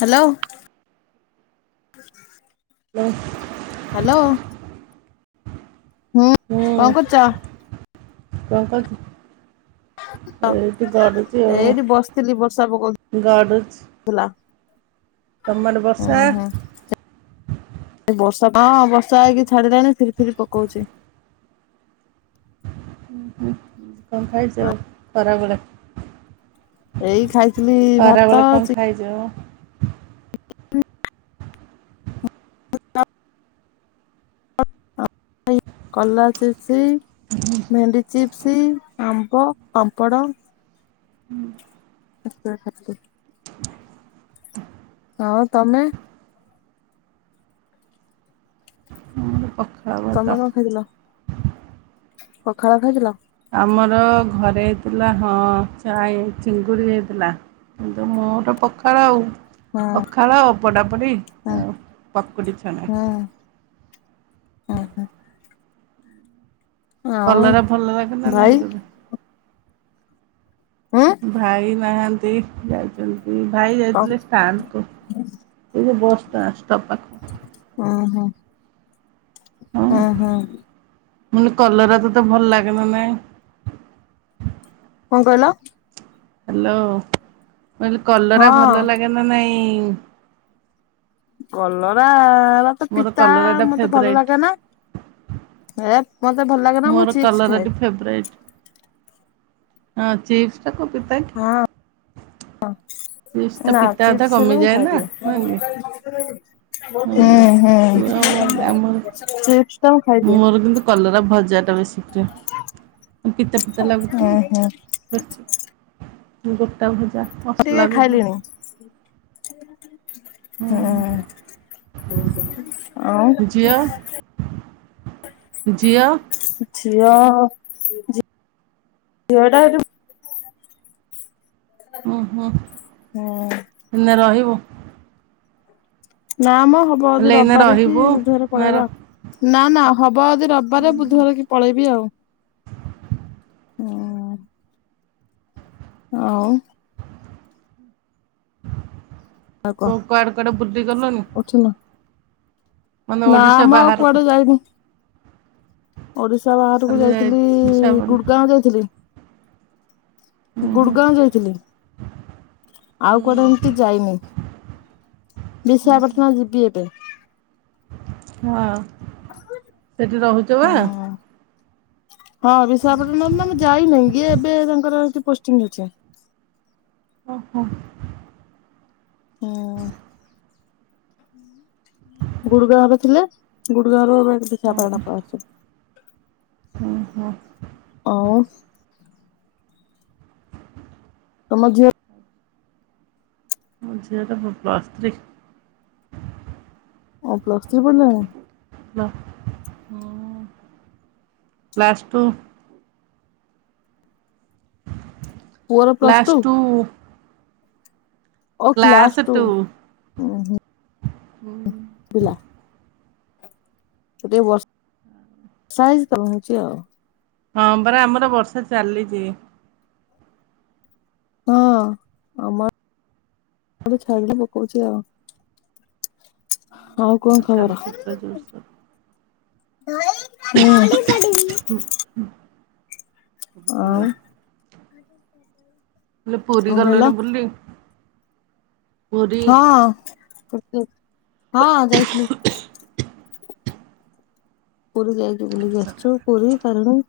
Hello. [inaudible] [inaudible] Hello ହୁଁ କଣ କରୁଛ? କଙ୍କ କରୁଚୁ। ଏଇଠି ଗଡୁଛି ଏଇଠି ବସିଥିଲି ବର୍ଷା ପକଉଥିଲା। ଆଉ ଗଡୁଛି। ତମ ଆଡେ ହୁଁ ବର୍ଷା। ହୁଁ ଏ ହଁ ବର୍ଷା ବର୍ଷା ହେଇକି ଛାଡିଲାଣି ଫିରି ଫିରି ପକଉଛି। କଣ ଖାଇଛ ଖରାବେଳେ ଏଇ ଖାଇଥିଲି ଭାତ ଚି କଲା ଚିପ୍ସ ଭେଣ୍ଡି ଚିପ୍ସ ଆମ୍ବ ପାମ୍ପଡ଼। ଏତିକି ଖାଇଥିଲି। ହଁ ତମେ। ତମେ କଣ ଖାଇଥିଲ ପଖାଳ ଖାଇଥିଲ। ଆମର ଘରେ ହେଇଥିଲା ହଁ ଚାଇଁ ଚିଙ୍ଗୁଡ଼ି ହେଇଥିଲା କିନ୍ତୁ ମୋର ପଖାଳ ଆଉ। ହଁ ପଖାଳ, ପୋଡାପୋଡ଼ି ହଁ ଆଉ ପକୁଡ଼ି ଛଣା! ହଁ ହଁ ଆଉ କଲରା ଭଲ ଲାଗ ନା ଭାଇ ନାଇଁ ତବେ। ଉଁ ଭାଇ ନାହା। ସେଫ୍ ଯାଇଛନ୍ତି। ଭାଇ ଉଁ ଯାଇଥିଲେ ଷ୍ଟାଣ୍ଡକୁ ଏଇ ଯୋଉ ବସ ଷ୍ଟା ଷ୍ଟପ୍ ପାଖକୁ ହଁ ହଁ। ମାନେ କଲରା ତତେ ଭଲ ଲାଗେନ ନାଇ? କଣ କହିଲ? ହ୍ୟାଲୋ। ବଲେ କଲରା ହଁ ଭଲ ଲାଗେ ନା ନାଇ? ହୁଁ। କଲରା। ତ ପିତା ମତେ ଭଲ ଲାଗେ ନା ଏ। ମତେ ଭଲ ଲାଗେ ନା ମୁଁ ଚିପ୍ସ ଖାଏ। ହଁ ଚିପ୍ସ୍। ହଁ ହ। ଚିପ୍ସଟା ପିତା ଅଧା କମିଯାଏ ନା ନ କି ହୁଁଛୁ ଆମ ଆମର ଚିପ୍ସ ଟା ମୁଁ ଖାଇଦିଏ। ମୋର କିନ୍ତୁ କଲରା ଭଜାଟା ବେଶୀ ପ୍ରିୟ ପିତା ପିତା ଲାଗୁଥିବ। ଗୋଟା ଭଜା ଟିକେ ଖାଇଲିଣି। ହଁ। ଜିଅ ଜିଅ। ଝିଅ ଝିଅଟା ଏଠ ହୁଁ ହୁଁ ହୁଁ ଦିନେ ରହିବ। ନାମ ହବ ଯଦି ରବିବାରେ କି ବୃଦ୍ଧୟରେ ପଳେଇବା ନା ନା ହବ ଯଦି ରବିବାରେ ବୁଧବାର କି ପଳେଇବି ଆଉ। ହଁ। ହଉ। ଆଉ କଣ କଡ କଡ ବୁଦ୍ଧି କଲନ। ଉଠିନ ନା ଆମ ଆଉ କୁଆଡେ ଯାଇନୁ। ଓଡିଶା ବାହାରକୁ ଯାଇଥିଲି ଗୁଡଗାଁ ଯାଇଥିଲି। ଗୁଡଗାଁ ଯାଇଥିଲି ଆଉ କୁଆଡେ ଏମିତି ଯାଇନି ବିଶାଖପାଟଣା ଯିବି ଏବେ। ହଁ। ସେଠି ରହୁଛ ବା। ହୁଁ। ହଁ ବିଶାଖାପାଟଣ ଆମେ ଯାଇନାହିଁ ଏବେ ତାଙ୍କର ପୋ ଅ। ଓ ହୋ। ହୁଁ ଗୁଡ ଗାଁରେ ଥିଲେ ଗୁଡ ଗାଁ ର ଦିଶାପଣସ ଓ ତମ ଯେ ଯେଅଟା ପ୍ଲସ୍ଷ୍ଟିକ ଅ ପ୍ଲସ୍ଥି ପ ନା ହ ପ୍ଲାସ୍ ଟୁ ପୁଅର plus class two class two. ହୁଁ ହୁଁ। ହୁଁ। ପିଲା। [unintelligible] ବର୍ଷା ହେଇଛି ତମ ହଉଛି ଆଉ। ହଁ ପରା ଆମର ବର୍ଷା ଚାଲିଛି। ହଁ ଆମ [unintelligible] ପକଉଛି ଆଉ। ଆଉ କଣ ଖବର? ପଡି [inaudible] ପୁରୀ କଣ କହିଲ ଗଲୁଣି ବୁଲି? ହଁ। ହୁଁ [inaudible] ହଁ ଯାଇଥିଲୁ। ପୁର ଯା [inaudible] ବୁଲିକି ଆସିଚୁ ପୁରୀ। ଚାଲୁ [unintelligible]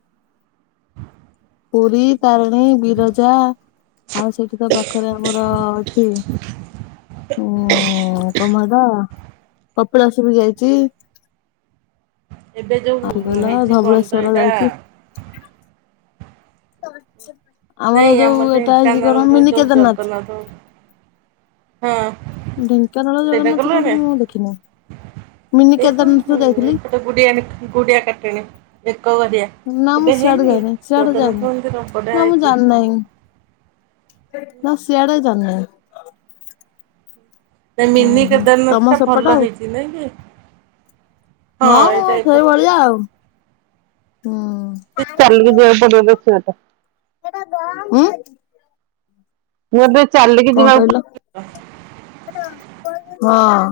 ପୁରୀ ତାରିଣୀ ବିରଜା ଆଉ ସେଇଠି ତ ପାଖରେ ଆମର ଅଛି ଉ କଣ ମ ହେଟା କପିଳାସ ଯାଇଛି। ଏବେ ଆହୁରି ଯୋଉଁ କହିଲ ହେଇଛି କଣ ତ ଏଇଟା? ଆଛା। ନାଇଁ ଆମର ଢେଙ୍କାନାଳ ମିନି ରଯୋଉ ଉ କେଦାରନାଥ ଜଗନ୍ନାଥ - ହଁ ଢେଙ୍କାନାଳ ଜଗନ୍ନାଥ କୋଉଠି ମୁଁ ଦେଖି ନାହିଁ ମିନି କେଦାରନାଥକୁ ଯାଇଥିଲି। ଦେଖ୍ ନା ମୁଁ ସିଆଡେ ଯାଇନି ସିଆଡେ ଯାଏନହିଁ ନା ମୁଁ ଜାଣି ନାହିଁ ନା ସିଆଡେ ଜାଣିନି। ମିନି ଓହୋ କେଦାରନାଥ ତମ ଟା ସେପଟ ଭଲ ଆଉ ହେଇଛି ଯେ ହଁ ଏଇଟା ଏ ପଟେ। ସେଇଭଳିଆ ଆଉ ହୁଁ। [unintelligible] ହୁଁ ମୁଁ ଏବେ ଚାଲିକି କଣ ଯିବାକୁ କହିଲ? ହଁ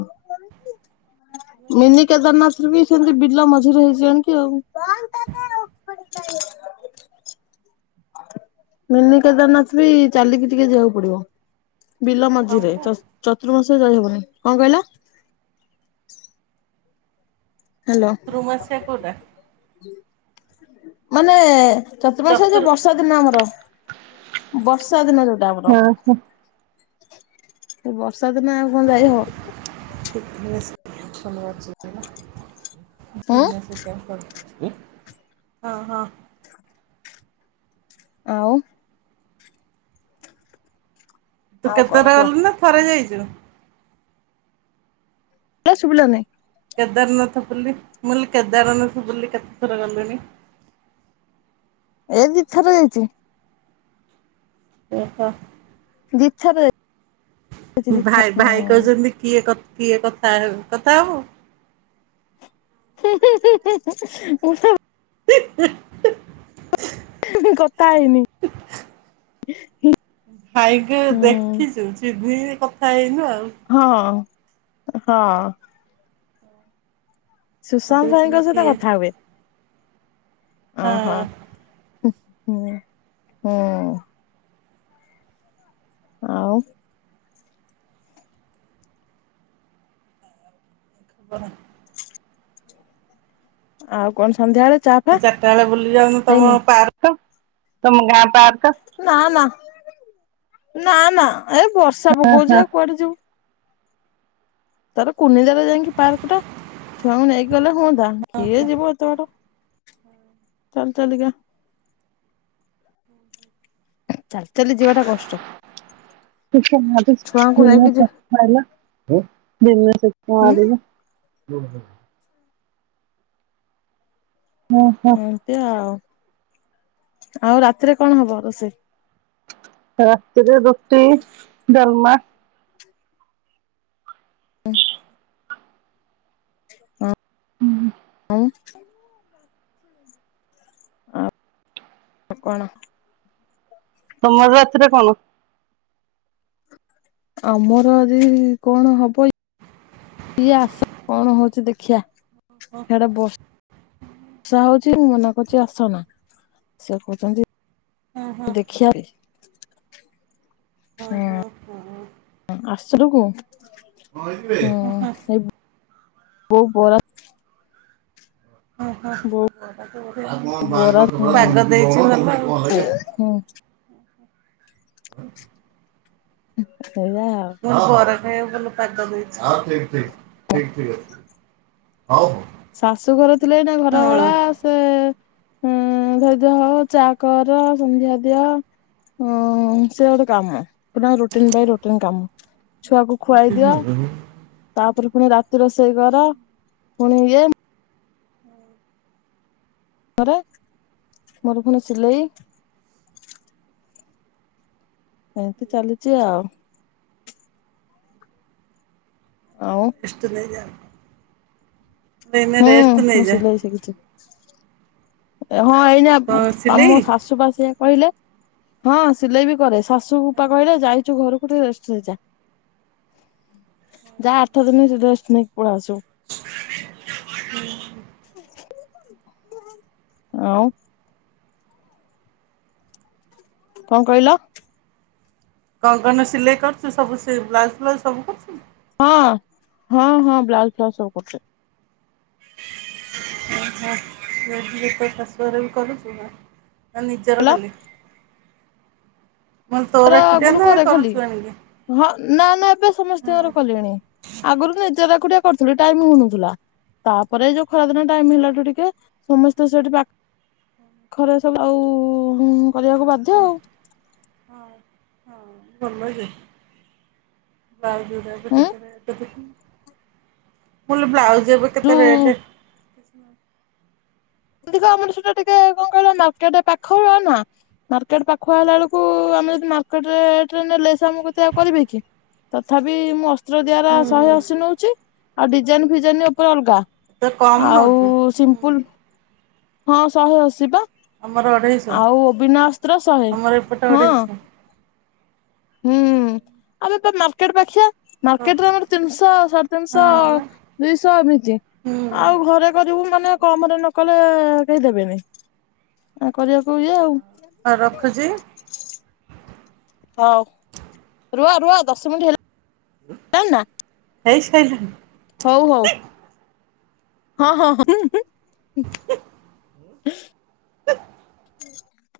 ମିନି କେଦାରନାଥ ବି ସେମତି ବିଲ ମଝିରେ ହେଇଛନ୍ତି ଆଉ ମିନି କେଦାରନାଥ ବି ଚାଲିକି ଟିକେ ଯିବାକୁ ପଡିବ। ବିଲ ମଝିରେ ଚତୁର୍ମାସ୍ୟା [unintelligible] କଣ କହିଲ? ହ୍ୟାଲୋ ର୍ମାସ୍ୟା କୋଉଟା? ମାନେ ଚତୁର୍ମାସ ଯୋଉ ବର୍ଷା ଦିନ ଆମର ବର୍ଷା ଦିନ ଯୋଉଟା ଆମର। ଏଇ ବର୍ଷା ଦିନେ ଆଉ କଣ ଯାଇ ହବ। [inaudible] ବିଜିନେସ ଉଁ ସେଇଥିପାଇଁ କରୁ ହଁ ହଁ। ଆଉ ତୁ ଆଉ କଣ କେତୋର କୁହ? ଗଲୁଣି ନା ଥରେ ଯାଇଚୁ? ଚି। ଲା ଶୁବିଲାନି? କେଦାରନାଥ ବୁଲି ମୁଁ କହିଲି କେଦାରନାଥ ବୁଲି କେତେଥର ଗଲିଣି। ଏ ଦିଇ ଥର ଯାଇଚି। ଓହୋ। ଦିଇ ଥର ଯା ଭାଇ ଭାଇ କୋହୁଚନ୍ତି କିଏ କଥ କିଏ କଥା ହେବେ କଥା ହୋବୁ ହୁଁ ହୁଁ ହୁଁ ହୁଁ ହୁଁ ଉଁ ହୁଁ। [unintelligible] କଥା ହେଇନି। ହିଁ ସାଇକେଲ୍ ଦେଖିଚୁ ସିଏ ଦିଏ। [unintelligible] କଥା ହେଇନୁ ଆ ହଁ। ହଁ। ସୁଶାନ୍ତ ଭାଇଙ୍କ ସହିତ କଥା ହୁଏ। ଓହୋ ହଁ ହଁ। ଆଉ ଖବର ଆଉ କଣ? ସନ୍ଧ୍ୟାବେଳେ ଚା ଫା ମୁଁ ଚାରିଟା ବେଳେ ବୁଲି ଯାଉନୁ ତମ ହେଇନି ପାର୍କ ତମ ନା ନା ନା ଏ ବର୍ଷା ପକଉଛି ଆଉ କୁଆଡେ ଯିବୁ। ତାର କୁନିଦାରେ ଯାଇକି ପାର୍କ ଟା ଛୁଆଙ୍କୁ ନେଇକି ଗଲେ ହୁଅନ୍ତା କିଏ ଯିବ ଏତେର ଚାଲ ଚାଲିିକା ଚାଲି ଚାଲି ଯିବା ଟା କଷ୍ଟ ଭଲା ଛୁଆଙ୍କୁ ନେଇକି ଯି ଭନ ଆାରିଲ। ଉଁ ହୁଁ ହୁଁ। ଏତି ଆଉ। ଆଉ ରାତିରେ କଣ ହବ ରୋଷେଇ ରାତିରେ ରୋଟି ଜଲମା [inaudible] ହଁ। [inaudible] ଆ କ କଣ। ତମର ରାଥିରେ କଣ ଆମର ଏଦ କଣ ହବ ଏ ଆସ କଣ ହଉଛି ଦେଖିବା। ସେଇଟା ବହୁସ୍ ଆଷା ହଉଛି ମୁଁ ମନା କରୁଛି ଆସନା ସେ କହୁଛନ୍ତି। ଦେଖିବା। ହ ହୋ ହୋ। ଆସରୁ କୁ ହିବ ବ ପରା ବୋଉ ବରା ହୁଁ ଦେଇ ହୁଁ ହଁ। [inaudible] ଇଦା ହଁ ଠିକ ଠିକ ଠିକ ଠିକ ଅଛି। ଶାଶୁ ଘର ଥିଲେ ନା ଘର ଭଳା ସେ ଉଁ ଧଯ୍ୟ ହ ଚା କର ସନ୍ଧ୍ୟା ଦିଅ ଉ ସେ ଗୋଟେ କାମ ପୁର ରୁଟିନ ପାଇଁ ରୁଟିନ କାମ ଛୁଆକୁ ଖୁଆଇ ଦିଅ ତାପରେ ପୁଣି ରାତି ରୋଷେଇ କର ପୁଣି ଏ ମୋର ପୁଣି ସିଲେଇ ଏମିତି ଚାଲିଛି ଆଉ। ଆଉ ଏଷ୍ଟନ ଯ ହୁଁ ମୁଁ ସିଲେଇ ଶିଖିଛି। ହଁ ଏଇନା ଆମ ଶାଶୁ ବାସ କହିଲେ। ହଁ ସିଲେଇ ବି କରେ ଶାଶୁ କପା କହିଲେ ଯାଇଛୁ ଘରକୁ ଟିକେ ରେଷ୍ଟ ହେଇଯା ଯା ଆଠ ଦିନ ରେଷ୍ଟ ନେଇକି ପଳ ଆସୁ ଆଉ କଣ କହିଲ। କଣ କଣ ସିଲେଇ କରୁଛୁ ସବୁ ବ୍ଲାଉଜ ଫ୍ଲାଉଜ ସବୁ କରୁଛୁ। ହଁ ହଁ ହଁ ବ୍ଲାଉଜ ଫଉଜ ସବୁ କରଟେ ଆଛ ତ ଶାଶୁଆରେ ବି କରୁଛୁ। ନା ନିଜର କହିଲ ଖାଲି। ତାର ଆଗରୁ କରେ ଖାଲି ହଁ ନା ନା ଏବେ ସମସ୍ତଙ୍କର କଲେଣି ଆଗରୁ ନିଜର ଏକୁଟିଆ କରୁଥିଲି ଟାଇମ ହଉନଥିଲା ତାପରେ ଯୋଉ ଖରାଦିନ ଟାଇମ୍ ହେଲାଠୁ ଟିକେ ସମସ୍ତେ ସେଠି ପାଖ୍ ଖରେ ସବୁ ଆଉ କରିବାକୁ ବାଧ୍ୟ ଆଉ। ହଁ [unintelligible] ବାବୁ [unintelligible] ଉଁ ଫୁଲ୍ ବ୍ଲାଉଜ୍ ଏବେ କେତେ ଯୋଉ ରେଟେ ଖ ଆମର ସେଟା ଟିକେ କଣ କହିଲ ମାର୍କେଟ୍ ପାଖଅ ନା ମାର୍କେଟ୍ ପାଖୁଆ ହେଲା ଏଳକୁ ଆମେ ଯଦି ମାର୍କେଟ୍ ରେଟ୍ ନେଲେ ସେଆମ କତିରେ ଆଉ କରିବେ କି ତଥାପି ମୁଁ ଅତ୍ର ଦିଆରା ଶହେଅଶି ନଉଚି ଆଉ ଡିଜାଇନ୍ ଫିଜାଇନ୍ ଉପରେ ଅଲଗା ଆଉ ସିମ୍ପୂଲ୍ ହଁ ଶହେଅଶି ବା। ଆଉ ବିନା ଅସ୍ତ୍ର ଶହେ ହଁ। ହୁଁ ଆମେ ପା ମାର୍କେଟ୍ ପାଖିଆ। ମାର୍କେଟ୍ ରେ ଆମର ତିନିଶଅ ସାଢେ ତିନିଶଅ ଦୁଇଶ ଏମିତି ଆଉ ଘରେ କରିବୁ ମାନେ କମ ରେ ନ କଲେ କରିଆକୁ କେହି ଦେବେନି ଆ କରିବାକୁ ଇଏ ଆଉ। ଆଉ ରଖୁଛି। ହଉ ରୁହ ରୁହ ଦଶ ମିନିଟ୍ ହେଲା। ନା ନା ହେଇ ସେଇ ଯାଇ ହଉ ହଉ। ହଁ ହଁ। ହୁଁ। [unintelligible] [unintelligible]